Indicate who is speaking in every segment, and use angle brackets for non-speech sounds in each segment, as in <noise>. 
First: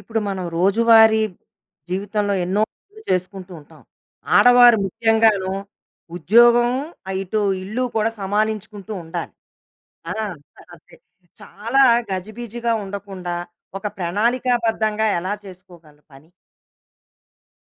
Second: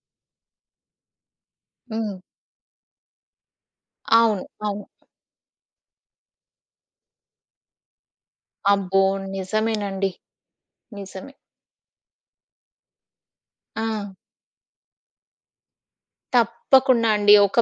Speaker 1: ఇప్పుడు మనం రోజువారీ
Speaker 2: హ్మ్.
Speaker 1: జీవితంలో ఎన్నో పనులు చేసుకుంటూ ఉంటాం.
Speaker 2: అవును.
Speaker 1: ఆడవారు
Speaker 2: అవును.
Speaker 1: ముఖ్యంగాను ఉద్యోగం, ఇటు ఇల్లు కూడా సమానించుకుంటూ
Speaker 2: అబ్బో!
Speaker 1: ఉండాలి.
Speaker 2: నిజమేనండి.
Speaker 1: ఆ! అంతే.
Speaker 2: నిజమే.
Speaker 1: చాలా గజిబిజిగా ఉండకుండా
Speaker 2: ఆ!
Speaker 1: ఒక ప్రణాళికాబద్ధంగా ఎలా చేసుకోగలరు పని?
Speaker 2: తప్పకుండా అండి. ఒక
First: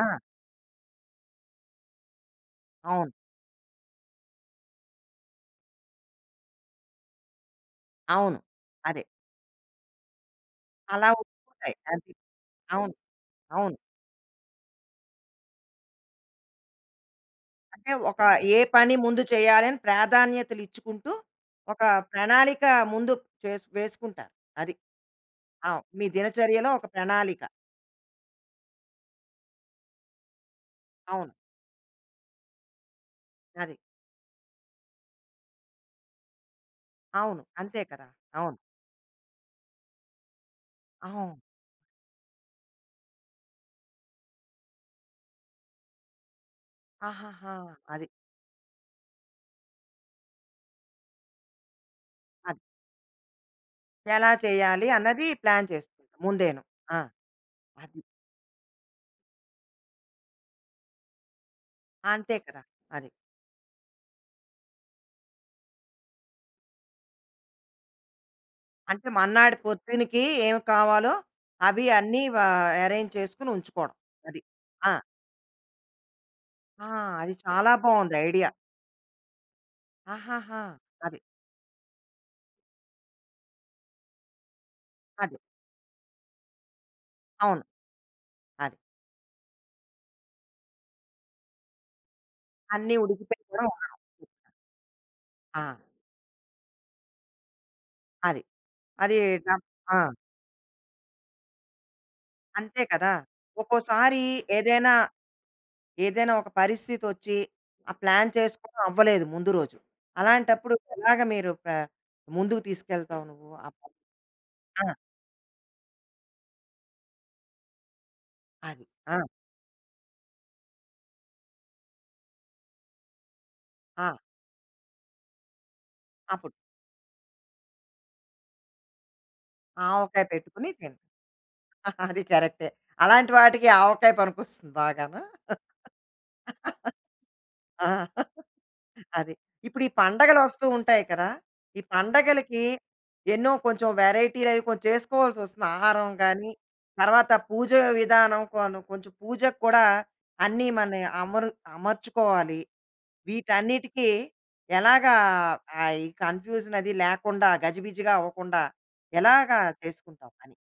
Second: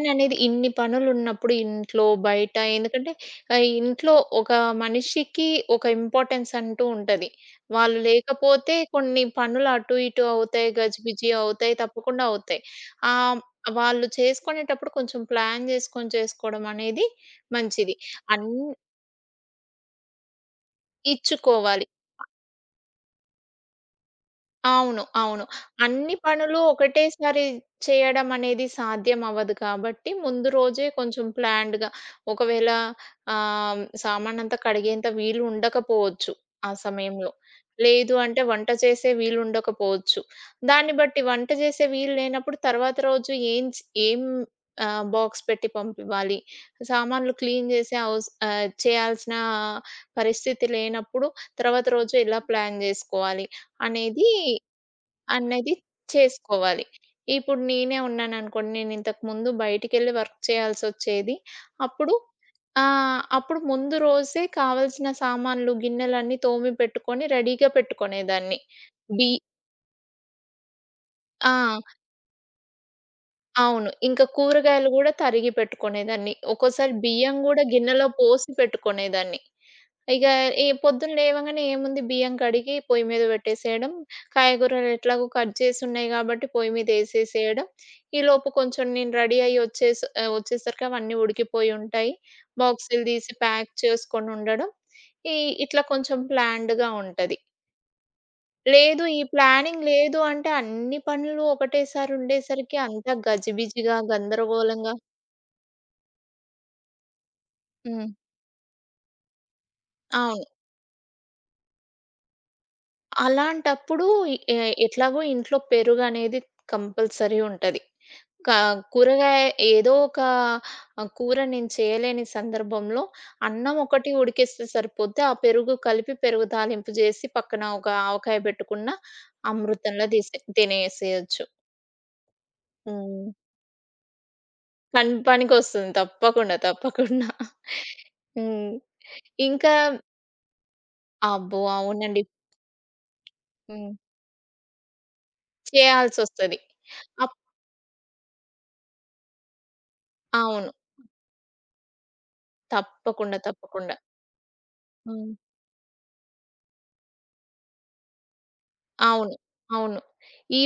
Speaker 1: ఆ!
Speaker 2: అనేది ఇన్ని పనులున్నప్పుడు ఇంట్లో, బయట ఎందుకంటే
Speaker 1: అవును.
Speaker 2: ఇంట్లో ఒక మనిషికి ఒక ఇంపార్టెన్స్ అంటూ ఉంటది. వాళ్ళు
Speaker 1: అవును.
Speaker 2: లేకపోతే
Speaker 1: అదే.
Speaker 2: కొన్ని పనులు అటు ఇటు అవుతాయి,
Speaker 1: అలా
Speaker 2: గజిబిజి
Speaker 1: ఉంటున్నాయి.
Speaker 2: అవుతాయి,
Speaker 1: అది.
Speaker 2: తప్పకుండా అవుతాయి.
Speaker 1: అవును.
Speaker 2: ఆహ్,
Speaker 1: అవును.
Speaker 2: వాళ్ళు చేసుకునేటప్పుడు కొంచెం ప్లాన్ చేసుకొని చేసుకోవడం అనేది
Speaker 1: అంటే
Speaker 2: మంచిది.
Speaker 1: ఒక
Speaker 2: అన్
Speaker 1: ఏ పని ముందు చేయాలని ప్రాధాన్యతలిచ్చుకుంటూ ఒక
Speaker 2: ఇచ్చుకోవాలి.
Speaker 1: ప్రణాళిక ముందు వేసుకుంటారు. అది.
Speaker 2: అవును. అవును.
Speaker 1: అవును. మీ
Speaker 2: అన్ని పనులు
Speaker 1: దినచర్యలో ఒక ప్రణాళిక.
Speaker 2: ఒకటేసారి చేయడం అనేది సాధ్యం అవ్వదు కాబట్టి, ముందు రోజే కొంచెం
Speaker 1: అవును.
Speaker 2: ప్లాన్డ్‌గా ఒకవేళ
Speaker 1: అది.
Speaker 2: సామానంతా కడిగేంత వీలు ఉండకపోవచ్చు ఆ సమయంలో.
Speaker 1: అవును. అంతే కదా!
Speaker 2: లేదు అంటే
Speaker 1: అవును.
Speaker 2: వంట చేసే వీలు ఉండకపోవచ్చు. దాన్ని బట్టి
Speaker 1: అవును.
Speaker 2: వంట చేసే వీలు లేనప్పుడు తర్వాత రోజు ఏం బాక్స్ పెట్టి పంపివ్వాలి. సామాన్లు
Speaker 1: ఆహాహా!
Speaker 2: క్లీన్ చేసే
Speaker 1: అది.
Speaker 2: అవస్ ఆహ్, చేయాల్సిన పరిస్థితి లేనప్పుడు తర్వాత రోజు ఎలా
Speaker 1: అది.
Speaker 2: ప్లాన్ జేసుకోవాలి అనేది
Speaker 1: ఎలా చేయాలి అన్నది ప్లాన్
Speaker 2: అనేది
Speaker 1: చేసుకుంటాం ముందేను.
Speaker 2: చేసుకోవాలి.
Speaker 1: ఆ!
Speaker 2: ఇప్పుడు నేనే
Speaker 1: అది.
Speaker 2: ఉన్నాననుకోండి, నేనింతకుముందు బయటికెళ్ళి వర్క్ చేయాల్సొచ్చేది. అప్పుడు
Speaker 1: అంతే కదా! అది.
Speaker 2: అప్పుడు ముందు రోజే కావాల్సిన సామాన్లు, గిన్నెలన్నీ తోమి పెట్టుకొని, రెడీగా పెట్టుకునేదాన్ని.
Speaker 1: అంటే
Speaker 2: బి
Speaker 1: మర్నాడు పొద్దునకి ఏం కావాలో
Speaker 2: ఆ!
Speaker 1: అవి అన్నీ అరేంజ్ చేసుకొని
Speaker 2: అవును.
Speaker 1: ఉంచుకోవడం.
Speaker 2: ఇంకా
Speaker 1: అది.
Speaker 2: కూరగాయలు
Speaker 1: ఆ!
Speaker 2: గూడా తరిగి పెట్టుకునేదాన్ని.
Speaker 1: ఆ!
Speaker 2: ఒక్కోసారి
Speaker 1: అది
Speaker 2: బియ్యం గూడా
Speaker 1: చాలా
Speaker 2: గిన్నెలో
Speaker 1: బావుంది ఐడియా.
Speaker 2: పోసి పెట్టుకునేదాన్ని. ఇక
Speaker 1: ఆహాహా!
Speaker 2: ఈ పొద్దున
Speaker 1: అది.
Speaker 2: లేవంగానే ఏముంది బియ్యం కడిగి పొయ్యి మీద పెట్టేసేయడం. కాయగూరలు ఎట్లాగో
Speaker 1: అది.
Speaker 2: కట్ చేసున్నాయి గాబట్టి పొయ్యి
Speaker 1: అవును.
Speaker 2: మీదేసేసేయడం. ఈలోపు
Speaker 1: అది.
Speaker 2: కొంచెం నేను రెడీ వచ్చేసరికి అవన్నీ ఉడికిపోయి ఉంటాయి.
Speaker 1: అన్నీ
Speaker 2: బాక్సులు తీసి
Speaker 1: ఉడికిపోయిన ఉండడం.
Speaker 2: ప్యాక్ చేసుకొనుండడం. ఈ
Speaker 1: ఆ!
Speaker 2: ఇట్లా కొంచెం ప్లాన్డ్‌గా ఉంటది.
Speaker 1: అది.
Speaker 2: లేదు
Speaker 1: అది
Speaker 2: ఈ
Speaker 1: డ
Speaker 2: ప్లానింగ్
Speaker 1: ఆ!
Speaker 2: లేదు అంటే అన్ని పనులు ఒకటేసారి ఉండేసరికి
Speaker 1: అంతే కదా!
Speaker 2: అంతా గజిబిజిగా,
Speaker 1: ఒక్కోసారి ఏదైనా
Speaker 2: గందరగోళంగా.
Speaker 1: ఏదైనా ఒక పరిస్థితొచ్చి, ఆ
Speaker 2: హ్మ్.
Speaker 1: ప్లాన్ చేసుకోవడం అవ్వలేదు ముందు రోజు.
Speaker 2: అవును.
Speaker 1: అలాంటప్పుడు ఎలాగ మీరు ముందుకు తీసుకెళ్తావు నువ్వు? ఆ! ప-
Speaker 2: అలాంటప్పుడు ఎ
Speaker 1: ఆ!
Speaker 2: ఎట్లాగో ఇంట్లో పెరుగనేది కంపల్సరీ ఉంటది. క
Speaker 1: అది. ఆ!
Speaker 2: కూరగాయ ఏదో ఒక కూర నేను చేయలేని సందర్భంలో అన్నం
Speaker 1: ఆ!
Speaker 2: ఒకటి ఉడికిస్తే సరిపోద్ది. ఆ పెరుగు కలిపి పెరుగు
Speaker 1: అప్పుడు
Speaker 2: తాలింపు జేసి పక్కన ఒక ఆవకాయ బెట్టుకున్నా
Speaker 1: ఆ
Speaker 2: అమృతంలా
Speaker 1: ఆవకాయ
Speaker 2: తీసే
Speaker 1: పెట్టుకొని తిను.
Speaker 2: తినేసేయొచ్చు.
Speaker 1: <laughs> అది కరెక్టే.
Speaker 2: హ్మ్.
Speaker 1: అలాంటి వాటికి ఆవకాయ పనికొస్తుంది బాగాను.
Speaker 2: పనికొస్తుంది తప్పకుండా.
Speaker 1: <laughs>
Speaker 2: తప్పకుండా.
Speaker 1: ఆ!
Speaker 2: హ్మ్.
Speaker 1: అది.
Speaker 2: ఇంకా
Speaker 1: ఇప్పుడు ఈ పండగలొస్తూ ఉంటాయి కదా!
Speaker 2: అబ్బో!
Speaker 1: ఈ
Speaker 2: అవునండి.
Speaker 1: పండగలకి ఎన్నో కొంచెం
Speaker 2: హ్మ్.
Speaker 1: వేరైటీలవి కొంచెం చేసుకోవాల్సొస్తుంది. ఆహారం గానీ,
Speaker 2: చేయాల్సొస్తది.
Speaker 1: తర్వాత
Speaker 2: అప్
Speaker 1: పూజ విధానం కొంచెం పూజకు కూడా అన్నీ
Speaker 2: అవును.
Speaker 1: మన అమరు అమర్చుకోవాలి.
Speaker 2: తప్పకుండా. తప్పకుండా.
Speaker 1: వీటన్నిటికీ ఎలాగా
Speaker 2: హ్మ్.
Speaker 1: ఈ కన్‌ఫ్యూజన్ అది లేకుండా గజిబిజిగా అవ్వకుండా
Speaker 2: అవును.
Speaker 1: ఎలాగా
Speaker 2: అవును.
Speaker 1: చేసుకుంటావు పని?
Speaker 2: ఈ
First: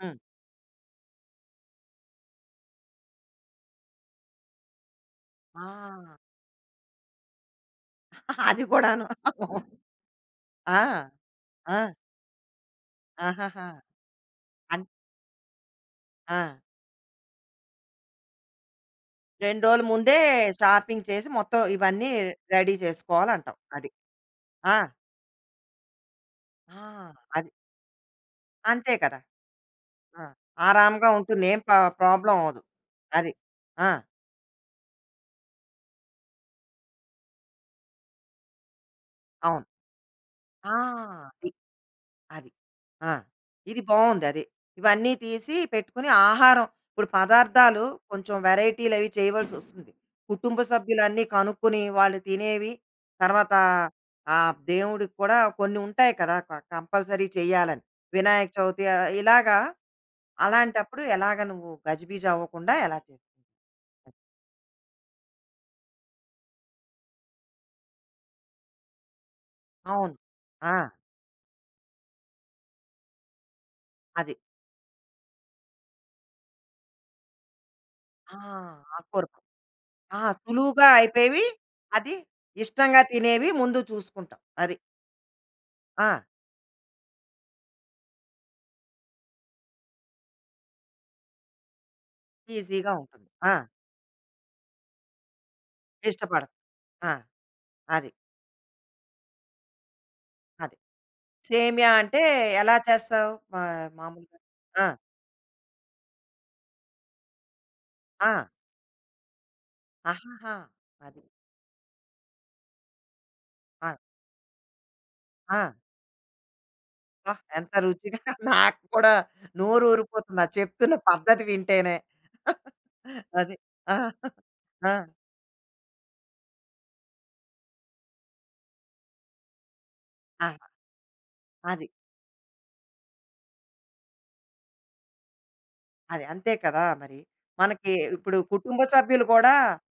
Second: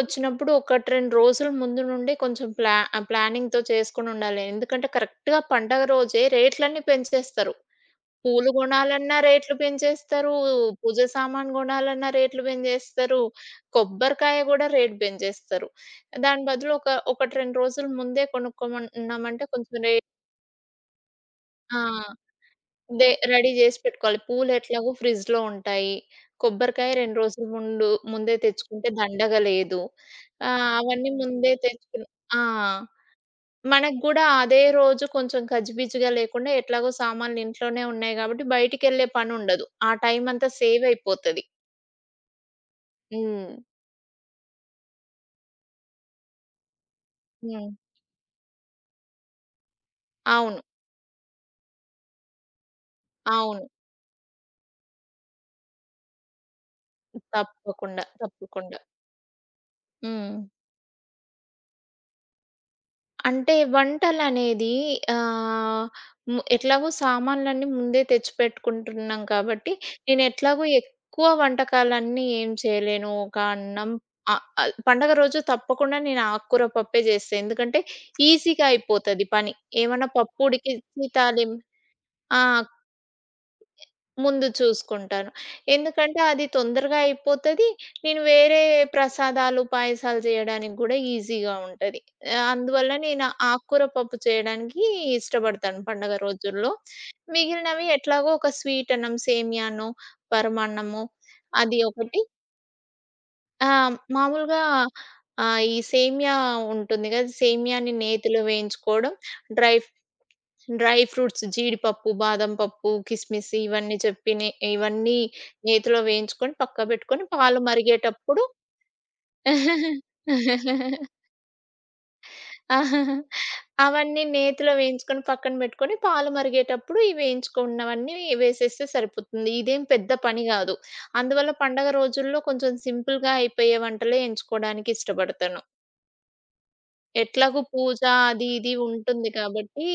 Speaker 1: హ్మ్.
Speaker 2: 1, 2 రోజుల ముందు నుండి కొంచెం ప్లానింగ్‌తో చేసుకొనుండాలి. ఎందుకంటే కరెక్ట్‌గా
Speaker 1: ఆ!
Speaker 2: పండగ రోజే రేట్లన్నీ పెంచేస్తారు.
Speaker 1: <laughs>
Speaker 2: పూలు
Speaker 1: అది కూడాను.
Speaker 2: గొనాలన్నా రేట్లు పెంచేస్తారు.
Speaker 1: ఆ!
Speaker 2: పూజ సామాను
Speaker 1: ఆ!
Speaker 2: గొనాలన్నా రేట్లు పెంచేస్తారు.
Speaker 1: ఆహాహా!
Speaker 2: కొబ్బరికాయ గూడా
Speaker 1: అన్
Speaker 2: రేట్ పెంచేస్తారు.
Speaker 1: ఆ!
Speaker 2: దాని బదులు ఒక 1, 2 రోజుల ముందే కొనుక్కోమన్నామంటే
Speaker 1: 2
Speaker 2: కొంచెం
Speaker 1: రోజుల
Speaker 2: రేట్.
Speaker 1: ముందే షాపింగ్ చేసి మొత్తం
Speaker 2: ఆ!
Speaker 1: ఇవన్నీ రెడీ
Speaker 2: దే రెడీ
Speaker 1: చేసుకోవాలంటావు.
Speaker 2: జేసి
Speaker 1: అది.
Speaker 2: పెట్టుకోవాలి.
Speaker 1: ఆ!
Speaker 2: పూలెట్లాగో ఫ్రిడ్జ్‌లో ఉంటాయి.
Speaker 1: ఆ!
Speaker 2: కొబ్బరికాయ 2 రోజుల
Speaker 1: అది.
Speaker 2: ముందే తెచ్చుకుంటే
Speaker 1: అంతే కదా!
Speaker 2: దండగ లేదు.
Speaker 1: ఆ! ఆరాంగా
Speaker 2: అవన్నీ
Speaker 1: ఉంటుంది.
Speaker 2: ముందే
Speaker 1: ఏం ప
Speaker 2: తెచ్చుకుని
Speaker 1: ప్రాబ్లమ్
Speaker 2: ఆ!
Speaker 1: అవ్వదు. అది. ఆ!
Speaker 2: మనకు గూడా అదే రోజు కొంచెం గజిబిజిగా లేకుండా ఎట్లాగో సామాన్లు ఇంట్లోనే ఉన్నాయి గాబట్టి బయటికెళ్ళే
Speaker 1: అవును.
Speaker 2: పనుండదు. ఆ టైమంతా
Speaker 1: ఆ!
Speaker 2: సేవయిపోతది.
Speaker 1: అది. ఆ!
Speaker 2: హ్మ్.
Speaker 1: ఇది బావుంది అది. ఇవన్నీ తీసి పెట్టుకుని ఆహారం ఇప్పుడు
Speaker 2: హ్మ్.
Speaker 1: పదార్థాలు కొంచెం వేరైటీలవి చేయవలసొస్తుంది. కుటుంబ
Speaker 2: అవును.
Speaker 1: సభ్యులన్నీ కనుక్కొని వాళ్ళు తినేవి, తర్వాత
Speaker 2: అవును.
Speaker 1: దేవుడికి కూడా కొన్ని ఉంటాయి కదా! కంపల్సరీ చెయ్యాలని.
Speaker 2: తప్పకుండా.
Speaker 1: వినాయక
Speaker 2: తప్పకుండా.
Speaker 1: చవితి ఇలాగా
Speaker 2: హ్మ్.
Speaker 1: అలాంటప్పుడు ఎలాగ నువ్వు గజిబిజి అవ్వకుండా ఎలా చేసుకుంటావు?
Speaker 2: అంటే వంటలనేది ఆహ్, హ్మ్. ఎట్లాగో సామాన్లన్నీ ముందే తెచ్చిపెట్టుకుంటున్నాం కాబట్టి,
Speaker 1: అవును.
Speaker 2: నేను ఎట్లాగో
Speaker 1: ఆ!
Speaker 2: ఎక్కువ వంటకాలన్నీ ఏం చేయలేను. ఒక అన్నం
Speaker 1: అది.
Speaker 2: ఆహ్, ఆహ్, పండగ రోజు తప్పకుండా నేను ఆకుకూర పప్పే చేస్తా. ఎందుకంటే
Speaker 1: ఆ!
Speaker 2: ఈజీగా
Speaker 1: ఆకుకూర
Speaker 2: అయిపోతది
Speaker 1: పప్పు.
Speaker 2: పని. ఏమన్నా
Speaker 1: ఆ!
Speaker 2: పప్పు
Speaker 1: సులువుగా
Speaker 2: ఉడికిచ్చి
Speaker 1: అయిపోయేవి.
Speaker 2: తాలిం
Speaker 1: అది
Speaker 2: ఆ!
Speaker 1: ఇష్టంగా తినేవి ముందు చూసుకుంటాం.
Speaker 2: ముందు
Speaker 1: అది.
Speaker 2: చూసుకుంటాను.
Speaker 1: ఆ!
Speaker 2: ఎందుకంటే అది తొందరగా అయిపోతది. నేను వేరే ప్రసాదాలు, పాయసాలు చేయడానికి గూడా ఈజీగా ఉంటది. అందువల్ల
Speaker 1: ఈజీగా ఉంటుంది.
Speaker 2: నేను
Speaker 1: ఆ!
Speaker 2: ఆకుకూర పప్పు చేయడానికి ఇష్టపడతాను పండగ
Speaker 1: ఇష్టపడరు.
Speaker 2: రోజుల్లో.
Speaker 1: ఆ!
Speaker 2: మిగిలినవి
Speaker 1: అది.
Speaker 2: ఎట్లాగో ఒక స్వీట్ అన్నం, సేమియానో,
Speaker 1: అది.
Speaker 2: పరమాన్నమో అది
Speaker 1: సేమ్యా
Speaker 2: ఒకటి.
Speaker 1: అంటే ఎలా చేస్తావు?
Speaker 2: ఆ!
Speaker 1: మామూలుగా?
Speaker 2: మామూలుగా
Speaker 1: ఆ!
Speaker 2: ఈ సేమియా ఉంటుంది గదా! సేమియాని
Speaker 1: ఆ!
Speaker 2: నేతిలో వేయించుకోవడం, డ్రై
Speaker 1: ఆహాహా!
Speaker 2: డ్రై
Speaker 1: అది.
Speaker 2: ఫ్రూట్స్ జీడిపప్పు, బాదం పప్పు, కిస్మిస్
Speaker 1: ఆ!
Speaker 2: ఇవన్నీ చెప్పి నే ఇవన్నీ
Speaker 1: ఆ!
Speaker 2: నేతిలో వేయించుకొని పక్కబెట్టుకొని
Speaker 1: అబ్బా!
Speaker 2: పాలు
Speaker 1: ఎంత రుచిగా <laughs>
Speaker 2: మరిగేటప్పుడు.
Speaker 1: నాకు కూడా నోరు ఊరిపోతుంది. ఆ చెప్తున్న
Speaker 2: <laughs>
Speaker 1: పద్ధతి వింటేనే. <laughs> అది. ఆ!
Speaker 2: అవన్నీ నేతిలో
Speaker 1: ఆ!
Speaker 2: వేయించుకొని పక్కన పెట్టుకొని పాలు మరిగేటప్పుడు ఈ వేయించుకున్నవన్నీ వేసేస్తే సరిపోతుంది. ఇదేం పెద్ద పని
Speaker 1: ఆ!
Speaker 2: గాదు. అందువల్ల
Speaker 1: అది.
Speaker 2: పండగ రోజుల్లో కొంచెం సింపుల్‌గా అయిపోయే వంటలే ఎంచుకోవడానికి ఇష్టపడతాను.
Speaker 1: అది. అంతే కదా! మరి.
Speaker 2: ఎట్లాగూ
Speaker 1: మనకి
Speaker 2: పూజ
Speaker 1: ఇప్పుడు
Speaker 2: అది ఇది
Speaker 1: కుటుంబ సభ్యులు
Speaker 2: ఉంటుంది
Speaker 1: కూడా
Speaker 2: కాబట్టి.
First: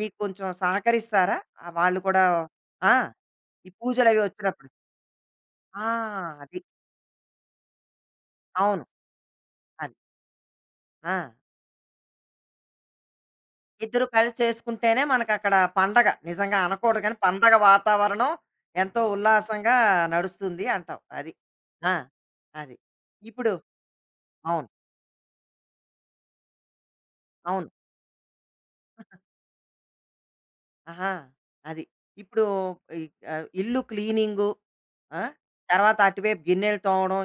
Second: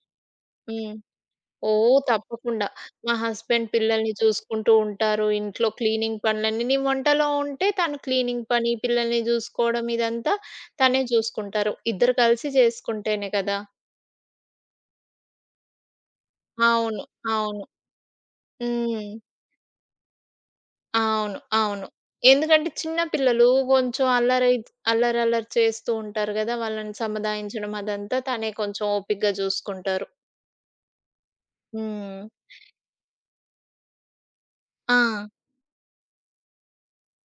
Speaker 1: మీకు కొంచెం
Speaker 2: హ్మ్.
Speaker 1: సహకరిస్తారా?
Speaker 2: ఓహ్!
Speaker 1: వాళ్ళు కూడా
Speaker 2: తప్పకుండా.
Speaker 1: ఆ!
Speaker 2: మా హస్బెండ్
Speaker 1: ఈ
Speaker 2: పిల్లల్ని
Speaker 1: పూజలవి వచ్చినప్పుడు.
Speaker 2: చూసుకుంటూ ఉంటారు. ఇంట్లో
Speaker 1: ఆ!
Speaker 2: క్లీనింగ్
Speaker 1: అది.
Speaker 2: పనులన్నీ నేను వంటలో ఉంటే తను క్లీనింగ్ పని,
Speaker 1: అవును.
Speaker 2: పిల్లల్ని చూసుకోవడం
Speaker 1: అది.
Speaker 2: ఇదంతా తనే
Speaker 1: ఆ!
Speaker 2: చూసుకుంటారు. ఇద్దరు కలిసి చేసుకుంటేనే కదా!
Speaker 1: ఇద్దరు కలిసి చేసుకుంటేనే మనకక్కడ పండగ. నిజంగా
Speaker 2: అవును.
Speaker 1: అనకూడదు కానీ, పండగ
Speaker 2: అవును.
Speaker 1: వాతావరణం ఎంతో
Speaker 2: హ్మ్.
Speaker 1: ఉల్లాసంగా నడుస్తుంది అంటావు. అది.
Speaker 2: అవును. అవును.
Speaker 1: ఆ!
Speaker 2: ఎందుకంటే
Speaker 1: అది.
Speaker 2: చిన్న పిల్లలు
Speaker 1: ఇప్పుడు
Speaker 2: కొంచెం అల్లరి
Speaker 1: అవును.
Speaker 2: అల్లరి అల్లరి చేస్తూ ఉంటారు గదా! వాళ్ళని
Speaker 1: అవును.
Speaker 2: సమాధాయించడం అదంతా తనే కొంచెం ఓపికగా చూసుకుంటారు.
Speaker 1: ఆహా! అది.
Speaker 2: హ్మ్.
Speaker 1: ఇప్పుడు ఈ ఇల్లు క్లీనింగు
Speaker 2: ఆ!
Speaker 1: ఆ! తర్వాత అటువైపు గిన్నెలు తోమడం,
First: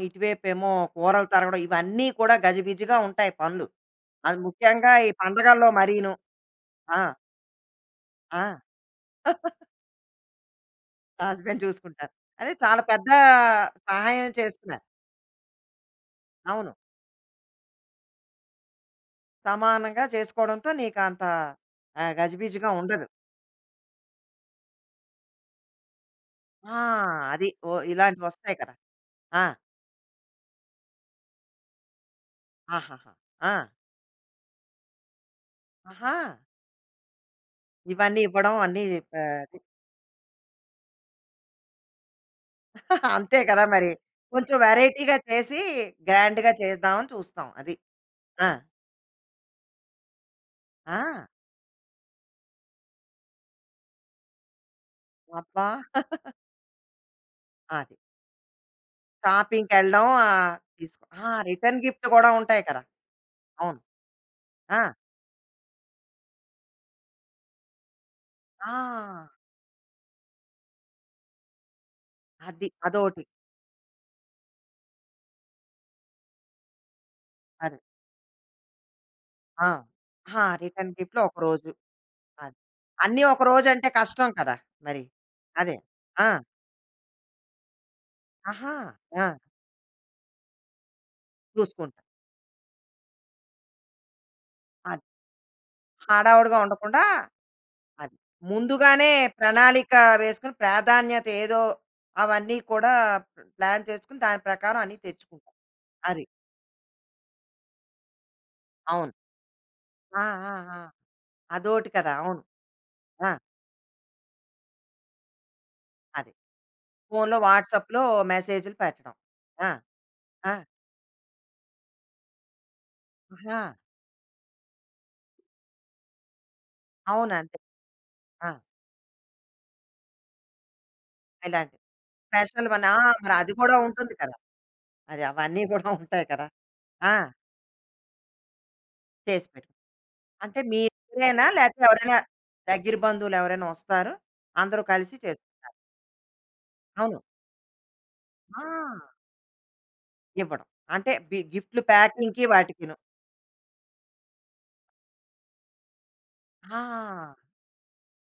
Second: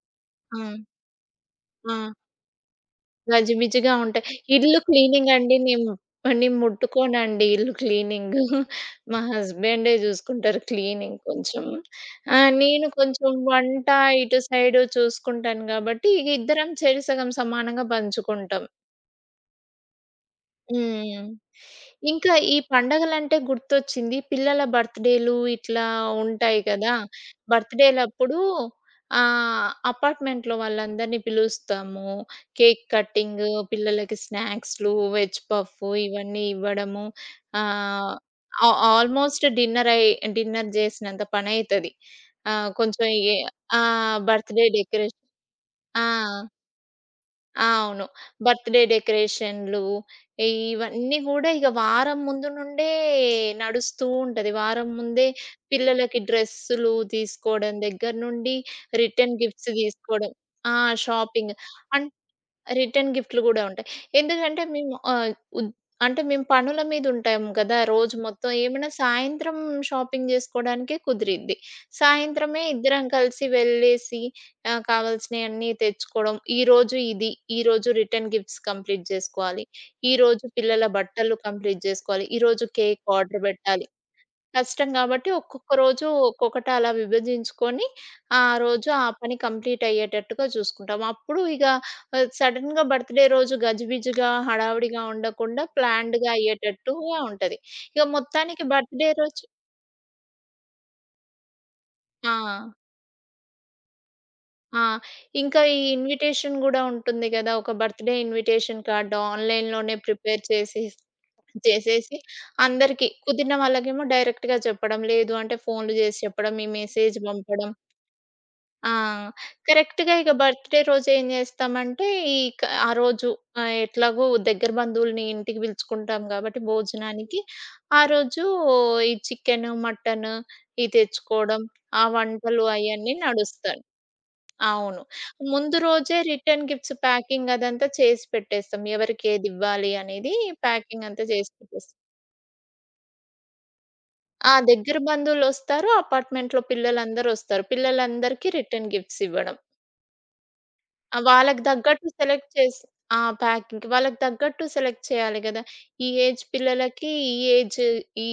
Speaker 2: ఆ!
Speaker 1: ఇటువైపేమో కూరలు తరగడం
Speaker 2: ఆ!
Speaker 1: ఇవన్నీ కూడా గజిబిజిగా ఉంటాయి పనులు.
Speaker 2: గజిబిజిగా ఉంటాయి.
Speaker 1: అది
Speaker 2: ఇల్లు
Speaker 1: ముఖ్యంగా ఈ
Speaker 2: క్లీనింగ్ అండి
Speaker 1: పండగల్లో
Speaker 2: నేను
Speaker 1: మరీను.
Speaker 2: నేను
Speaker 1: ఆ!
Speaker 2: ముట్టుకోనండి ఇల్లు క్లీనింగ్.
Speaker 1: ఆ!
Speaker 2: మా
Speaker 1: <laughs>
Speaker 2: హస్బెండే చూసుకుంటారు క్లీనింగ్
Speaker 1: హస్బెండ్
Speaker 2: కొంచెం.
Speaker 1: చూసుకుంటారు. అదే చాలా
Speaker 2: నేను
Speaker 1: పెద్ద
Speaker 2: కొంచెం వంట
Speaker 1: సహాయం
Speaker 2: ఇటు సైడు
Speaker 1: చేస్తున్నారు.
Speaker 2: చూసుకుంటాను గాబట్టి ఇగ
Speaker 1: అవును.
Speaker 2: ఇద్దరం చేరి సగం సమానంగా పంచుకుంటాం.
Speaker 1: సమానంగా చేసుకోవడంతో నీకు అంత
Speaker 2: హ్మ్.
Speaker 1: ఆ,
Speaker 2: ఇంకా ఈ
Speaker 1: గజిబిజిగా ఉండదు.
Speaker 2: పండగలంటే గుర్తొచ్చింది. పిల్లల బర్త్‌డేలు ఇట్లా ఉంటాయి
Speaker 1: ఆ!
Speaker 2: కదా!
Speaker 1: అది. ఓ ఇలాంటివి
Speaker 2: బర్త్‌డేలప్పుడు
Speaker 1: వస్తాయి కదా! ఆ!
Speaker 2: అపార్ట్‌మెంట్‌లో వాళ్ళందరినీ పిలుస్తాము. కేక్
Speaker 1: ఆహాహా!
Speaker 2: కటింగ్,
Speaker 1: ఆ!
Speaker 2: పిల్లలకి స్నాక్స్‌లు, వెజ్ పఫ్
Speaker 1: ఆహా!
Speaker 2: ఇవన్నీ ఇవ్వడము. ఆహ్,
Speaker 1: ఇవన్నీ ఇవ్వడం
Speaker 2: ఆ
Speaker 1: అన్నీ
Speaker 2: ఆల్మోస్ట్
Speaker 1: ఆహ్,
Speaker 2: డిన్నర్ చేసినంత పనయితది. ఆహ్, కొంచెం
Speaker 1: <laughs>
Speaker 2: ఏ
Speaker 1: అంతే కదా
Speaker 2: ఆ!
Speaker 1: మరి. కొంచెం
Speaker 2: బర్త్‌డే
Speaker 1: వెరైటీగా
Speaker 2: డెకరేషన్.
Speaker 1: చేసి
Speaker 2: ఆ!
Speaker 1: గ్రాండ్‌గా చేద్దామని చూస్తాం.
Speaker 2: ఆ!
Speaker 1: అది.
Speaker 2: అవును.
Speaker 1: ఆ!
Speaker 2: బర్త్‌డే డెకరేషన్‌లు ఇ ఇవన్నీ
Speaker 1: ఆ!
Speaker 2: గూడా ఇగ వారం ముందు నుండే నడుస్తూ ఉంటది. వారం ముందే
Speaker 1: అబ్బా!
Speaker 2: పిల్లలకి డ్రెస్సులు తీసుకోవడం
Speaker 1: అది.
Speaker 2: దగ్గర నుండి రిటర్న్ గిఫ్ట్స్
Speaker 1: షాపింగ్‌కెళ్ళడం
Speaker 2: తీసుకోవడం.
Speaker 1: ఆహ్,
Speaker 2: ఆ!
Speaker 1: తీసుకో ఆ! తీసుకో
Speaker 2: షాపింగ్.
Speaker 1: రిటర్న్ గిఫ్ట్
Speaker 2: అన్
Speaker 1: కూడా ఉంటాయి కదా!
Speaker 2: రిటర్న్ గిఫ్ట్‌లు గూడా
Speaker 1: అవును.
Speaker 2: ఉంటాయి. ఎందుకంటే
Speaker 1: ఆ!
Speaker 2: మేము ఆహ్, ఉద్ అంటే మేము పనుల మీద ఉంటాం గదా! రోజు మొత్తం ఏమైనా
Speaker 1: ఆ!
Speaker 2: సాయంత్రం షాపింగ్ జేసుకోవడానికే కుదిరిద్ది. సాయంత్రమే
Speaker 1: అది.
Speaker 2: ఇద్దరం
Speaker 1: అదోటి.
Speaker 2: కలిసి వెళ్ళేసి కావాల్సినయన్నీ తెచ్చుకోవడం. ఈరోజు ఇది,
Speaker 1: అది.
Speaker 2: ఈరోజు రిటర్న్ గిఫ్ట్స్ కంప్లీట్ జేసుకోవాలి.
Speaker 1: ఆ! ఆ!
Speaker 2: ఈరోజు పిల్లల
Speaker 1: రిటర్న్ గిఫ్ట్‌లో
Speaker 2: బట్టలు
Speaker 1: ఒకరోజు.
Speaker 2: కంప్లీట్ జేసుకోవాలి.
Speaker 1: అది.
Speaker 2: ఈరోజు కేక్
Speaker 1: అన్నీ ఒక
Speaker 2: ఆర్డర్
Speaker 1: రోజంటే
Speaker 2: బెట్టాలి.
Speaker 1: కష్టం కదా!
Speaker 2: కష్టం
Speaker 1: మరి.
Speaker 2: గాబట్టి, ఒక్కొక్క
Speaker 1: అదే.
Speaker 2: రోజు
Speaker 1: ఆ!
Speaker 2: ఒక్కొక్కటి అలా విభజించుకొని, ఆ
Speaker 1: ఆహా!
Speaker 2: రోజు ఆ
Speaker 1: ఆ!
Speaker 2: పని కంప్లీట్ అయ్యేటట్టుగా చూసుకుంటాం. అప్పుడు ఇగ
Speaker 1: చూసుకుంటా.
Speaker 2: సడెన్‌గా బర్త్‌డే రోజు గజిబిజిగా,
Speaker 1: అది.
Speaker 2: హడావిడిగా ఉండకుండా, ప్లాన్డ్‌గా
Speaker 1: హడావుడిగా ఉండకుండా
Speaker 2: అయ్యేటట్టుగా ఉంటది. ఇక
Speaker 1: అది.
Speaker 2: మొత్తానికి బర్త్‌డే
Speaker 1: ముందుగానే
Speaker 2: రోజు.
Speaker 1: ప్రణాళిక వేసుకొని ప్రాధాన్యత ఏదో
Speaker 2: ఆ!
Speaker 1: అవన్నీ కూడా ప్లాన్ చేసుకొని దాని ప్రకారం
Speaker 2: ఆ!
Speaker 1: అన్నీ తెచ్చుకుంటాం.
Speaker 2: ఇంకా ఈ
Speaker 1: అది.
Speaker 2: ఇన్విటేషన్ గూడా ఉంటుంది గదా! ఒక బర్త్‌డే ఇన్విటేషన్
Speaker 1: అవును.
Speaker 2: కార్డ్ ఆన్‌లైన్‌లోనే
Speaker 1: ఆ!
Speaker 2: ప్రిపేర్
Speaker 1: ఆ! ఆ!
Speaker 2: చేసి
Speaker 1: అదోటి కదా!
Speaker 2: చేసేసి
Speaker 1: అవును.
Speaker 2: అందరికి
Speaker 1: ఆ!
Speaker 2: కుదిరిన వాళ్ళకేమో డైరెక్ట్‌గా చెప్పడం. లేదు అంటే ఫోన్‌లు జేసి
Speaker 1: అదే.
Speaker 2: చెప్పడం, ఈ మెసేజ్
Speaker 1: ఫోన్‌లో,
Speaker 2: పంపడం.
Speaker 1: వాట్సాప్‌లో మెసేజ్‌లు
Speaker 2: ఆ!
Speaker 1: పెట్టడం. ఆ!
Speaker 2: కరెక్ట్‌గా ఇక
Speaker 1: ఆ!
Speaker 2: బర్త్‌డే రోజు ఏం చేస్తామంటే, ఈ క ఆ రోజు
Speaker 1: ఆహా!
Speaker 2: ఎట్లాగో దగ్గర బంధువుల్ని ఇంటికి పిలుచుకుంటాం కాబట్టి
Speaker 1: అవును.
Speaker 2: భోజనానికి,
Speaker 1: అంతే.
Speaker 2: ఆ రోజు
Speaker 1: ఆ!
Speaker 2: ఈ చికెను, మటను ఇయి తెచ్చుకోవడం,
Speaker 1: ఇలాంటివి.
Speaker 2: ఆ వంటలు
Speaker 1: స్పెషల్ వన్ ఆ!
Speaker 2: అయన్నీ
Speaker 1: మరి అది కూడా
Speaker 2: నడుస్తాయి.
Speaker 1: ఉంటుంది కదా!
Speaker 2: అవును.
Speaker 1: అది అవన్నీ
Speaker 2: ముందు
Speaker 1: కూడా
Speaker 2: రోజే
Speaker 1: ఉంటాయి కదా!
Speaker 2: రిటర్న్ గిఫ్ట్స్
Speaker 1: ఆ!
Speaker 2: ప్యాకింగ్ అదంతా చేసి పెట్టేస్తాం. ఎవరికి
Speaker 1: చేసి పెట్టు.
Speaker 2: ఏదివ్వాలి అనేది
Speaker 1: అంటే
Speaker 2: ప్యాకింగ్ అంతా
Speaker 1: మీరేనా?
Speaker 2: చేసి
Speaker 1: లేతే
Speaker 2: పెట్టేస్తాం.
Speaker 1: ఎవరైనా దగ్గర బంధువులు ఎవరైనా వస్తారు.
Speaker 2: ఆ!
Speaker 1: అందరూ
Speaker 2: దగ్గర
Speaker 1: కలిసి చేస్తారు.
Speaker 2: బంధువులొస్తారు, అపార్ట్‌మెంట్‌లో
Speaker 1: అవును.
Speaker 2: పిల్లలందరూ వస్తారు. పిల్లలందరికీ
Speaker 1: ఆ!
Speaker 2: రిటర్న్ గిఫ్ట్స్ ఇవ్వడం.
Speaker 1: ఇవ్వడం. అంటే
Speaker 2: ఆ!
Speaker 1: బి
Speaker 2: వాళ్ళకి
Speaker 1: గిఫ్ట్‌లు
Speaker 2: తగ్గట్టు
Speaker 1: ప్యాకింగ్‌కి
Speaker 2: సెలెక్ట్ చేసి
Speaker 1: వాటికిను.
Speaker 2: ఆ! ప్యాకింగ్‌కి. వాళ్ళకి తగ్గట్టు సెలెక్ట్ చేయాలి గదా! ఈ ఏజ్ పిల్లలకి
Speaker 1: ఆ!
Speaker 2: ఈ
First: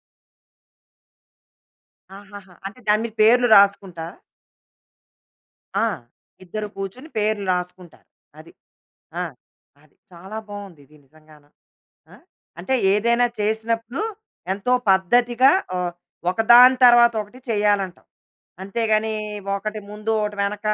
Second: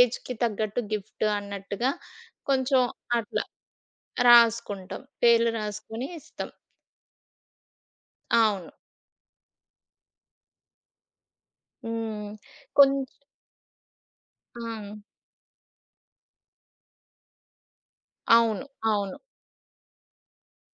Speaker 2: ఏజ్‌కి తగ్గట్టు గిఫ్ట్ అన్నట్టుగా
Speaker 1: ఆహాహా! అంటే
Speaker 2: కొంచెం
Speaker 1: దాని మీద
Speaker 2: అట్లా
Speaker 1: పేర్లు రాసుకుంటారా?
Speaker 2: రాసుకుంటాం. పేర్లు
Speaker 1: ఆ!
Speaker 2: రాసుకొని ఇస్తాం.
Speaker 1: ఇద్దరు కూర్చొని పేర్లు రాసుకుంటారు. అది.
Speaker 2: అవును.
Speaker 1: ఆ! అది. చాలా బావుంది ఇది నిజంగాను. ఆ!
Speaker 2: హ్మ్.
Speaker 1: అంటే
Speaker 2: కొంచ్
Speaker 1: ఏదైనా చేసినప్పుడు
Speaker 2: ఆ!
Speaker 1: ఎంతో పద్ధతిగా ఒకదాని తర్వాత ఒకటి చేయాలంటావు.
Speaker 2: అవును.
Speaker 1: అంతేగాని
Speaker 2: అవును.
Speaker 1: ఒకటి ముందు, ఒకటి వెనక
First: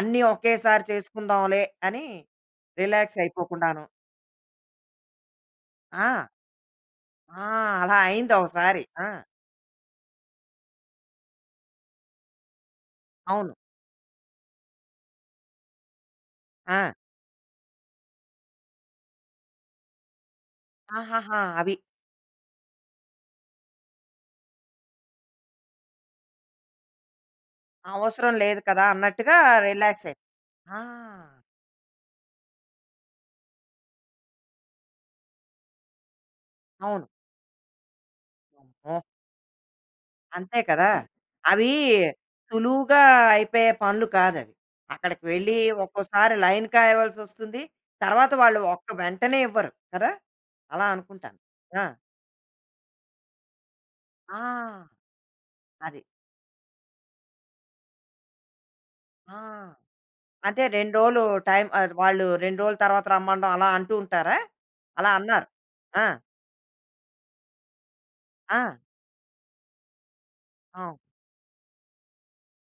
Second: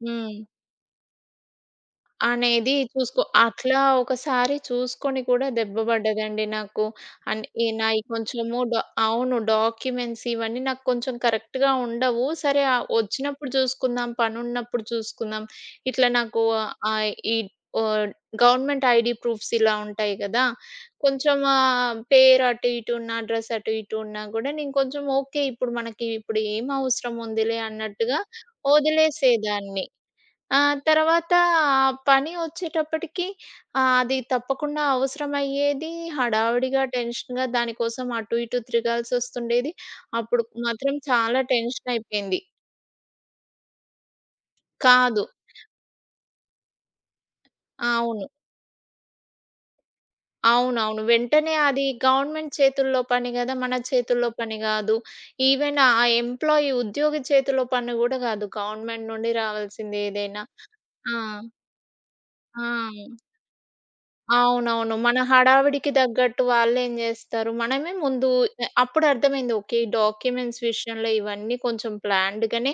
Speaker 1: అన్నీ
Speaker 2: హ్మ్.
Speaker 1: ఒకేసారి చేసుకుందాంలే అని
Speaker 2: అనేది
Speaker 1: రిలాక్స్
Speaker 2: చూసుకో అట్లా
Speaker 1: అయిపోకుండాను.
Speaker 2: ఒకసారి చూసుకొని కూడా దెబ్బ
Speaker 1: ఆ!
Speaker 2: పడ్డదండి నాకు. అన్
Speaker 1: ఆ!
Speaker 2: ఈ
Speaker 1: అలా
Speaker 2: నాయి
Speaker 1: అయింది
Speaker 2: కొంచెము డా
Speaker 1: ఒకసారి. ఆ!
Speaker 2: అవును. డాక్యుమెంట్స్ ఇవన్నీ నాకు కొంచెం కరెక్ట్‌గా ఉండవు. సరే వచ్చినప్పుడు
Speaker 1: అవును.
Speaker 2: చూసుకుందాం, పనున్నప్పుడు చూసుకుందాం. ఇట్లా నాకు
Speaker 1: ఆ!
Speaker 2: ఆహ్, ఈ ఓహ్, గవర్నమెంట్ ఐడీ ప్రూఫ్స్ ఇలా ఉంటాయి గదా! కొంచెం
Speaker 1: ఆహాహా! అవి
Speaker 2: పేరు అటు ఇటు ఉన్న, అడ్రెస్ అటు ఇటు ఉన్నా కూడా నేను కొంచెం ఓకే. ఇప్పుడు మనకి ఇప్పుడు ఏం అవసరం ఉందిలే అన్నట్టుగా
Speaker 1: అవసరం లేదు కదా! అన్నట్టుగా
Speaker 2: వదిలేసేదాన్ని.
Speaker 1: రిలాక్స్ అయి
Speaker 2: ఆ!
Speaker 1: ఆ!
Speaker 2: తర్వాత ఆ పని వచ్చేటప్పటికి అది తప్పకుండా అవసరమయ్యేది. హడావిడిగా,
Speaker 1: అవును.
Speaker 2: టెన్షన్‌గా దానికోసం అటు ఇటు
Speaker 1: అమ్మో!
Speaker 2: తిరగాల్సొస్తుండేది. అప్పుడు
Speaker 1: అంతే కదా!
Speaker 2: మాత్రం
Speaker 1: హ్మ్.
Speaker 2: చాలా
Speaker 1: అవి
Speaker 2: టెన్షనయిపోయింది.
Speaker 1: సులువుగా అయిపోయే పనులు కాదవి. అక్కడికి
Speaker 2: కాదు.
Speaker 1: వెళ్ళి ఒక్కోసారి లైన్ కాయవలసొస్తుంది.
Speaker 2: అవును.
Speaker 1: తర్వాత వాళ్ళు ఒక్క వెంటనే ఇవ్వరు కదా! అలా
Speaker 2: అవునవును.
Speaker 1: అనుకుంటాను.
Speaker 2: వెంటనే అది
Speaker 1: ఆ!
Speaker 2: గవర్నమెంట్ చేతుల్లో పని గదా! మన చేతుల్లో
Speaker 1: ఆ!
Speaker 2: పని గాదు. ఈవెన్
Speaker 1: అది.
Speaker 2: ఆ ఎంప్లాయీ ఉద్యోగి చేతిలో పని గూడా గాదు. గవర్నమెంట్ నుండి
Speaker 1: ఆ!
Speaker 2: రావాల్సింది ఏదైనా.
Speaker 1: అంటే 2
Speaker 2: ఆ!
Speaker 1: రోజులు టైం వాళ్ళు 2
Speaker 2: ఆ!
Speaker 1: రోజుల తర్వాత రమ్మనడం అలా అంటూ ఉంటారా?
Speaker 2: అవునవును.
Speaker 1: అలా
Speaker 2: మన
Speaker 1: అన్నారు.
Speaker 2: హడావిడికి
Speaker 1: ఆ!
Speaker 2: తగ్గట్టు వాళ్ళేం జేస్తారు, మనమే ముందు
Speaker 1: ఆ!
Speaker 2: అప్పుడు అర్థమైంది ఓకే. ఈ డాక్యుమెంట్స్
Speaker 1: అవును.
Speaker 2: విషయంలో ఇవన్నీ కొంచెం ప్లాన్డ్‌గానే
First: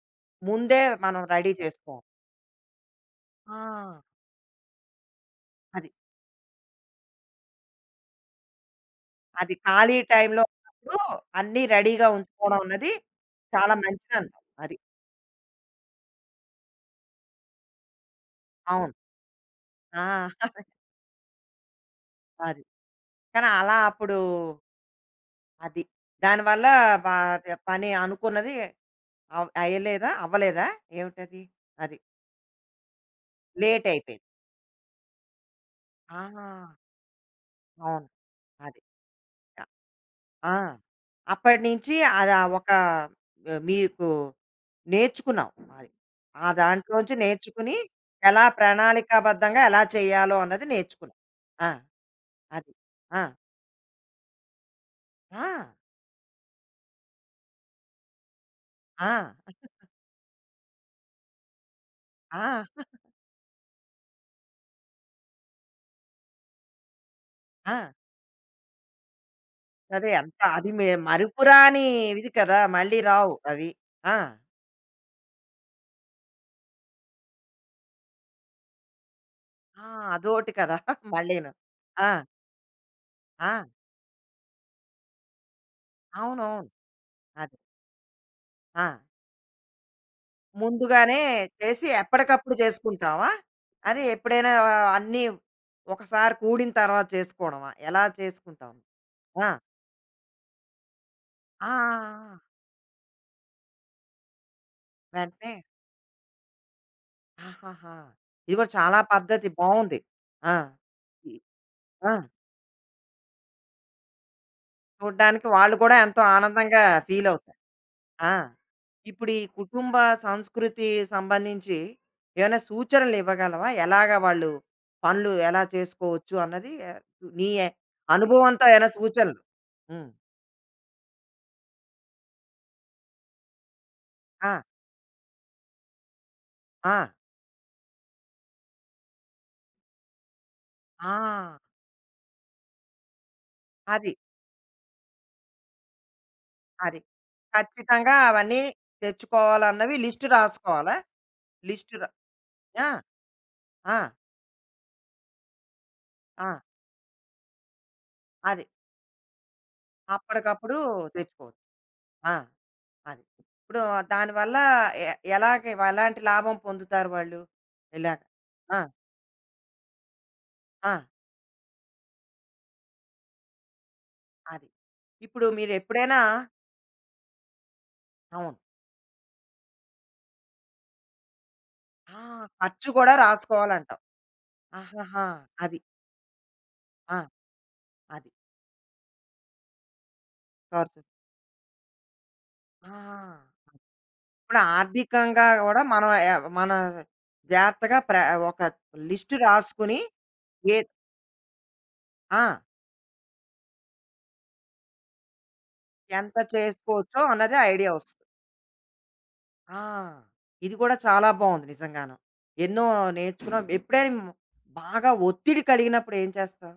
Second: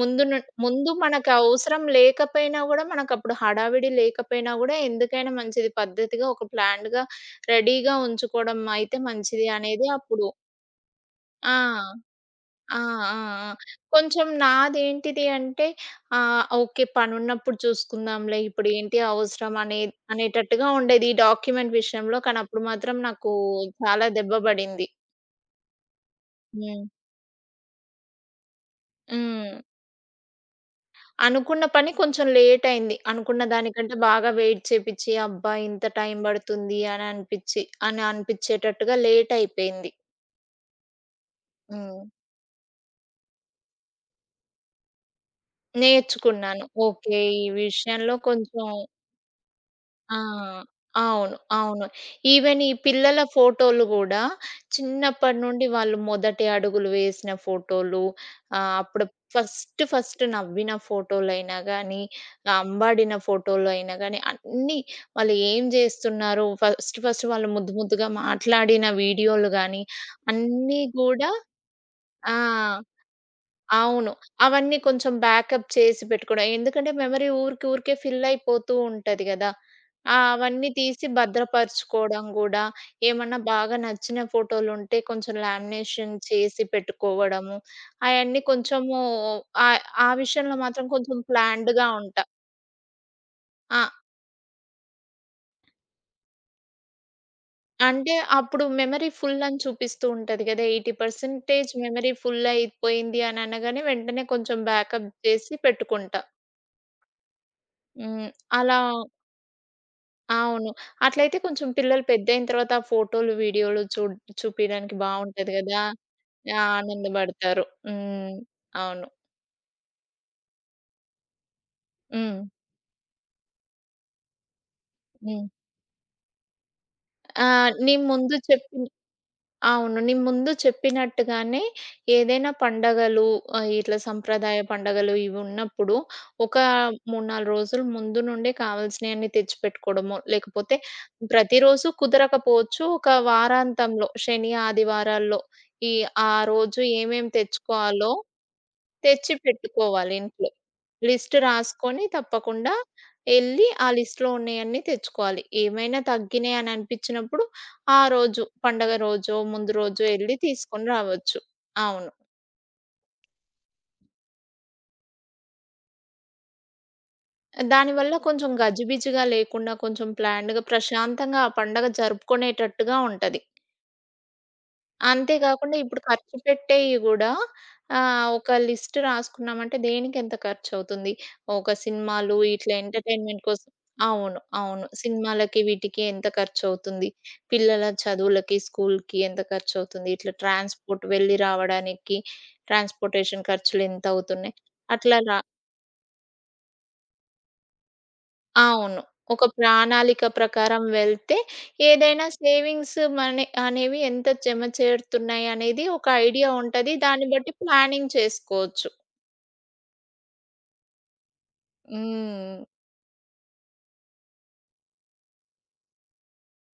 Speaker 2: ముందు ను
Speaker 1: ముందే
Speaker 2: ముందు
Speaker 1: మనం
Speaker 2: మనకు
Speaker 1: రెడీ
Speaker 2: అవసరం
Speaker 1: చేసుకోవాలి.
Speaker 2: లేకపోయినా గూడా, మనకప్పుడు
Speaker 1: ఆ!
Speaker 2: హడావిడి లేకపోయినా గూడా, ఎందుకైనా మంచిది
Speaker 1: అది.
Speaker 2: పద్ధతిగా ఒక ప్లాన్డ్‌గా రెడీగా ఉంచుకోవడం అయితే మంచిది
Speaker 1: అది
Speaker 2: అనేది
Speaker 1: ఖాళీ
Speaker 2: అప్పుడు.
Speaker 1: టైంలో ఉన్నప్పుడు
Speaker 2: ఆ!
Speaker 1: అన్నీ రెడీగా ఉంచుకోవడం
Speaker 2: ఆ!
Speaker 1: అన్నది
Speaker 2: ఆ! ఆ!
Speaker 1: చాలా
Speaker 2: కొంచెం
Speaker 1: మంచిదన్నావు. అది.
Speaker 2: నాదేంటిది అంటే ఓకే. పనున్నప్పుడు చూసుకుందాంలే.
Speaker 1: అవును.
Speaker 2: ఇప్పుడేంటి అవసరం అనే
Speaker 1: ఆ!
Speaker 2: అనేటట్టుగా ఉండేది. ఈ డాక్యుమెంట్ విషయంలో. కానీ
Speaker 1: అది.
Speaker 2: అప్పుడు మాత్రం నాకు
Speaker 1: కానీ అలా
Speaker 2: చాలా
Speaker 1: అప్పుడు
Speaker 2: దెబ్బ పడింది.
Speaker 1: అది. దానివల్ల
Speaker 2: హ్మ్.
Speaker 1: పా పని అనుకున్నది
Speaker 2: హ్మ్.
Speaker 1: అయ్యలేదా? అవ్వలేదా? ఏమిటది?
Speaker 2: అనుకున్న పని
Speaker 1: అది.
Speaker 2: కొంచెం లేట్ అయింది. అనుకున్న
Speaker 1: లేట్
Speaker 2: దానికంటే
Speaker 1: అయిపోయింది.
Speaker 2: బాగా వెయిట్ చేపిచ్చి, అబ్బా! ఇంత టైం
Speaker 1: ఆ!
Speaker 2: పడుతుంది అని అనిపిచ్చి అని
Speaker 1: అవును. అది.
Speaker 2: అనిపిచ్చేటట్టుగా లేట్ అయిపోయింది.
Speaker 1: ఆ! అప్పటినుంచి
Speaker 2: హ్మ్.
Speaker 1: అది ఒక ఆ, మీకు నేర్చుకున్నావు అది. ఆ
Speaker 2: నేర్చుకున్నాను.
Speaker 1: దాంట్లోంచి
Speaker 2: ఓకే. ఈ
Speaker 1: నేర్చుకుని
Speaker 2: విషయంలో
Speaker 1: ఎలా
Speaker 2: కొంచెం.
Speaker 1: ప్రణాళికాబద్ధంగా ఎలా
Speaker 2: ఆ!
Speaker 1: చేయాలో అన్నది నేర్చుకున్నావు.
Speaker 2: అవును.
Speaker 1: ఆ!
Speaker 2: అవును. ఈవెన్ ఈ
Speaker 1: అది.
Speaker 2: పిల్లల
Speaker 1: ఆ!
Speaker 2: ఫోటోలు గూడా చిన్నప్పటి నుండి
Speaker 1: ఆ!
Speaker 2: వాళ్ళు మొదటి అడుగులు వేసిన ఫోటోలు, ఆహ్, అప్పుడు
Speaker 1: ఆ!
Speaker 2: ఫస్ట్ ఫస్ట్ నవ్విన ఫోటోలైనా గానీ,
Speaker 1: ఆ!
Speaker 2: అంబాడిన ఫోటోలైనా గానీ, అన్నీ వాళ్ళు ఏం జేస్తున్నారు, ఫస్ట్ ఫస్ట్ వాళ్ళు
Speaker 1: ఆ!
Speaker 2: ముద్దు ముద్దుగా మాట్లాడిన వీడియోలు గానీ,
Speaker 1: అదే అంత అది
Speaker 2: అన్నీ గూడా
Speaker 1: మరుపురాని ఇది కదా!
Speaker 2: ఆ!
Speaker 1: మళ్ళీ రావు అవి.
Speaker 2: అవును.
Speaker 1: ఆ!
Speaker 2: అవన్నీ కొంచెం బ్యాకప్ చేసి పెట్టుకోవడం. ఎందుకంటే మెమరీ ఊరికే ఊరికే ఫిల్ అయిపోతూ ఉంటది గదా!
Speaker 1: ఆ!
Speaker 2: ఆ!
Speaker 1: అదోటి
Speaker 2: అవన్నీ
Speaker 1: కదా!
Speaker 2: తీసి
Speaker 1: <laughs> మళ్ళీను. ఆ!
Speaker 2: భద్రపరుచుకోవడం గూడా, ఏమన్నా
Speaker 1: ఆ!
Speaker 2: బాగా నచ్చిన ఫోటోలుంటే కొంచెం లామినేషన్ చేసి
Speaker 1: అవునవును. అది.
Speaker 2: పెట్టుకోవడము. అయన్నీ
Speaker 1: ఆ!
Speaker 2: కొంచెము ఆహ్, ఆ విషయంలో మాత్రం కొంచెం
Speaker 1: ముందుగానే చేసి
Speaker 2: ప్లాన్డ్‌గా ఉంటా.
Speaker 1: ఎప్పటికప్పుడు చేసుకుంటావా?
Speaker 2: ఆ!
Speaker 1: అది ఎప్పుడైనా ఆ, అన్నీ ఒకసారి కూడిన తర్వాత చేసుకోవడమా? ఎలా
Speaker 2: అంటే అప్పుడు
Speaker 1: చేసుకుంటావు?
Speaker 2: మెమరీ ఫుల్
Speaker 1: ఆ!
Speaker 2: అని చూపిస్తూ ఉంటది గదా!
Speaker 1: ఆ!
Speaker 2: 80%
Speaker 1: ఆ!
Speaker 2: మెమరీ
Speaker 1: ఆ!
Speaker 2: ఫుల్ అయిపోయింది అని అనగానే వెంటనే కొంచెం బ్యాకప్
Speaker 1: వెంటనే
Speaker 2: చేసి పెట్టుకుంటా.
Speaker 1: ఆహాహా!
Speaker 2: హ్మ్.
Speaker 1: ఇది కూడా
Speaker 2: అలా
Speaker 1: చాలా పద్ధతి బావుంది. ఆ!
Speaker 2: అవును.
Speaker 1: ఈ
Speaker 2: అట్లయితే కొంచెం పిల్లలు
Speaker 1: ఆ!
Speaker 2: పెద్దయిన తర్వాత ఆ ఫోటోలు, వీడియోలు చూపియడానికి
Speaker 1: చూడ్డానికి
Speaker 2: బావుంటది
Speaker 1: వాళ్ళు
Speaker 2: గదా!
Speaker 1: కూడా ఎంతో
Speaker 2: ఆ!
Speaker 1: ఆనందంగా ఫీలవుతారు.
Speaker 2: ఆనందబడతారు.
Speaker 1: ఆ!
Speaker 2: హ్మ్. అవును.
Speaker 1: ఇప్పుడు ఈ కుటుంబ సంస్కృతి సంబంధించి
Speaker 2: హ్మ్.
Speaker 1: ఏమైనా సూచనలు ఇవ్వగలవా? ఎలాగా వాళ్ళు పనులు
Speaker 2: హ్మ్.
Speaker 1: ఎలా చేసుకోవచ్చు అన్నది
Speaker 2: ఆ!
Speaker 1: నీ
Speaker 2: నేను ముందు
Speaker 1: అనుభవంతో
Speaker 2: చెప్పిన
Speaker 1: ఏమైనా సూచనలు?
Speaker 2: అవును.
Speaker 1: హ్మ్.
Speaker 2: నేను ముందు చెప్పినట్టుగానే ఏదైనా పండగలు ఇట్లా
Speaker 1: ఆ!
Speaker 2: సంప్రదాయ పండగలు ఇవున్నప్పుడు ఒక
Speaker 1: ఆ!
Speaker 2: 3, 4 రోజులు ముందు నుండే కావాల్సినయన్నీ తెచ్చిపెట్టుకోవడమో, లేకపోతే
Speaker 1: ఆ!
Speaker 2: ప్రతిరోజు కుదరకపోవచ్చు. ఒక వారాంతంలో
Speaker 1: అది.
Speaker 2: శని, ఆదివారాల్లో ఈ ఆ రోజు
Speaker 1: అది.
Speaker 2: ఏమేం తెచ్చుకోవాలో
Speaker 1: ఖచ్చితంగా అవన్నీ తెచ్చుకోవాలన్నవి
Speaker 2: తెచ్చిపెట్టుకోవాలి
Speaker 1: లిస్ట్
Speaker 2: ఇంట్లో.
Speaker 1: రాసుకోవాలా?
Speaker 2: లిస్ట్
Speaker 1: లిస్ట్ ర
Speaker 2: రాసుకొని తప్పకుండా
Speaker 1: ఆ!
Speaker 2: ఎళ్లి ఆ
Speaker 1: ఆ!
Speaker 2: లిస్ట్‌లో ఉన్నయన్నీ తెచ్చుకోవాలి. ఏమైనా
Speaker 1: ఆ!
Speaker 2: తగ్గినయి అని అనిపించినప్పుడు ఆ రోజు
Speaker 1: అది.
Speaker 2: పండగ రోజో, ముందు రోజో ఎళ్లి
Speaker 1: అప్పటికప్పుడు
Speaker 2: తీసుకొని రావచ్చు.
Speaker 1: తెచ్చుకోవచ్చు.
Speaker 2: అవును.
Speaker 1: ఆ! అది. ఇప్పుడు దానివల్ల ఎ ఎలాగ ఎలాంటి లాభం పొందుతారు వాళ్ళు?
Speaker 2: దానివల్ల
Speaker 1: ఇలాగ.
Speaker 2: కొంచెం
Speaker 1: ఆ!
Speaker 2: గజిబిజిగా లేకుండా కొంచెం ప్లాన్డ్‌గా,
Speaker 1: ఆ!
Speaker 2: ప్రశాంతంగా ఆ పండగ జరుపుకునేటట్టుగా ఉంటది.
Speaker 1: అది.
Speaker 2: అంతే
Speaker 1: ఇప్పుడు
Speaker 2: గాకుండా ఇప్పుడు
Speaker 1: మీరెప్పుడైనా
Speaker 2: ఖర్చు పెట్టేయి గూడా ఒక
Speaker 1: అవును.
Speaker 2: లిస్ట్ రాసుకున్నామంటే దేనికెంత ఖర్చవుతుంది. ఒక
Speaker 1: ఆ!
Speaker 2: సినిమాలు ఇట్లా
Speaker 1: ఖర్చు కూడా
Speaker 2: ఎంటర్‌టైన్‌మెంట్ కోసం
Speaker 1: రాసుకోవాలంటావు.
Speaker 2: అవును. అవును.
Speaker 1: ఆహాహా!
Speaker 2: సినిమాలకి
Speaker 1: అది.
Speaker 2: వీటికి ఎంత ఖర్చవుతుంది.
Speaker 1: ఆ!
Speaker 2: పిల్లల
Speaker 1: అది.
Speaker 2: చదువులకి, స్కూలుకి ఎంత ఖర్చవుతుంది. ఇట్లా
Speaker 1: ఖర్చు.
Speaker 2: ట్రాన్స్‌పోర్ట్ వెళ్ళి రావడానికి ట్రాన్స్‌పోర్టేషన్
Speaker 1: ఆ!
Speaker 2: ఖర్చులెంతవుతున్నాయి.
Speaker 1: ఇప్పుడు
Speaker 2: అట్లా రా
Speaker 1: ఆర్థికంగా కూడా మనం మన జాగ్రత్తగా ఒక
Speaker 2: అవును.
Speaker 1: లిస్ట్
Speaker 2: ఒక
Speaker 1: రాసుకుని
Speaker 2: ప్రణాళిక
Speaker 1: ఏ
Speaker 2: ప్రకారం వెళ్తే ఏదైనా
Speaker 1: ఆ!
Speaker 2: సేవింగ్స్ మనీ అనేవి ఎంత జమ చేరుతున్నాయి అనేది ఒక
Speaker 1: ఎంత
Speaker 2: ఐడియా ఉంటది.
Speaker 1: చేసుకోవచ్చో
Speaker 2: దాన్ని బట్టి
Speaker 1: అన్నది ఐడియా
Speaker 2: ప్లానింగ్
Speaker 1: వస్తుంది.
Speaker 2: చేసుకోవచ్చు.
Speaker 1: ఆ! ఇది కూడా చాలా బావుంది నిజంగాను.
Speaker 2: హ్మ్.
Speaker 1: ఎన్నో నేర్చుకున్నాం. ఎప్పుడైనా బాగా ఒత్తిడి కలిగినప్పుడు ఏం చేస్తావు?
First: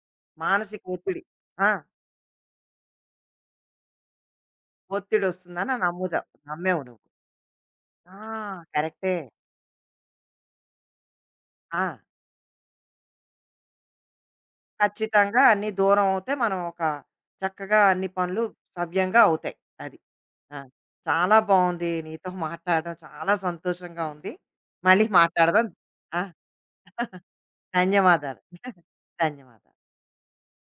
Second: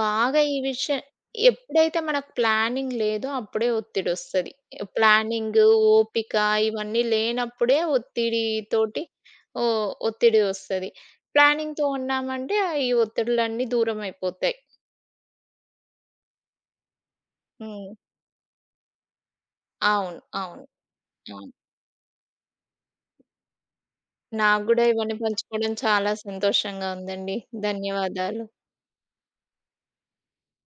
Speaker 2: బాగా ఈ
Speaker 1: మానసిక
Speaker 2: విషయం
Speaker 1: ఒత్తిడి. ఆ!
Speaker 2: ఎప్పుడైతే మనకు ప్లానింగ్ లేదో అప్పుడే ఒత్తిడొస్తది. ప్లానింగ్,
Speaker 1: ఒత్తిడొస్తుందని నమ్ముతావు.
Speaker 2: ఓపిక
Speaker 1: నమ్మేవు నువ్వు.
Speaker 2: ఇవన్నీ లేనప్పుడే
Speaker 1: ఆ!
Speaker 2: ఒత్తిడితోటి
Speaker 1: కరెక్టే.
Speaker 2: ఓ ఒత్తిడి వస్తది. ప్లానింగ్‌తో
Speaker 1: ఆ!
Speaker 2: ఉన్నామంటే ఆ ఈ ఒత్తిడులన్నీ దూరమైపోతాయి.
Speaker 1: ఖచ్చితంగా అన్నీ దూరం అవుతే మనం ఒక చక్కగా
Speaker 2: హ్మ్.
Speaker 1: అన్ని పనులు సవ్యంగా అవుతాయి. అది.
Speaker 2: అవును.
Speaker 1: ఆ!
Speaker 2: అవును.
Speaker 1: చాలా
Speaker 2: అవును.
Speaker 1: బావుంది. నీతో మాట్లాడడం చాలా సంతోషంగా ఉంది.
Speaker 2: నాకు గూడా
Speaker 1: మళ్ళీ
Speaker 2: ఇవన్నీ
Speaker 1: మాట్లాడదాం.
Speaker 2: పంచుకోవడం చాలా
Speaker 1: ఆ!
Speaker 2: సంతోషంగా
Speaker 1: <laughs>
Speaker 2: ఉందండి.
Speaker 1: ధన్యవాదాలు.
Speaker 2: ధన్యవాదాలు.
Speaker 1: ధన్యవాదాలు.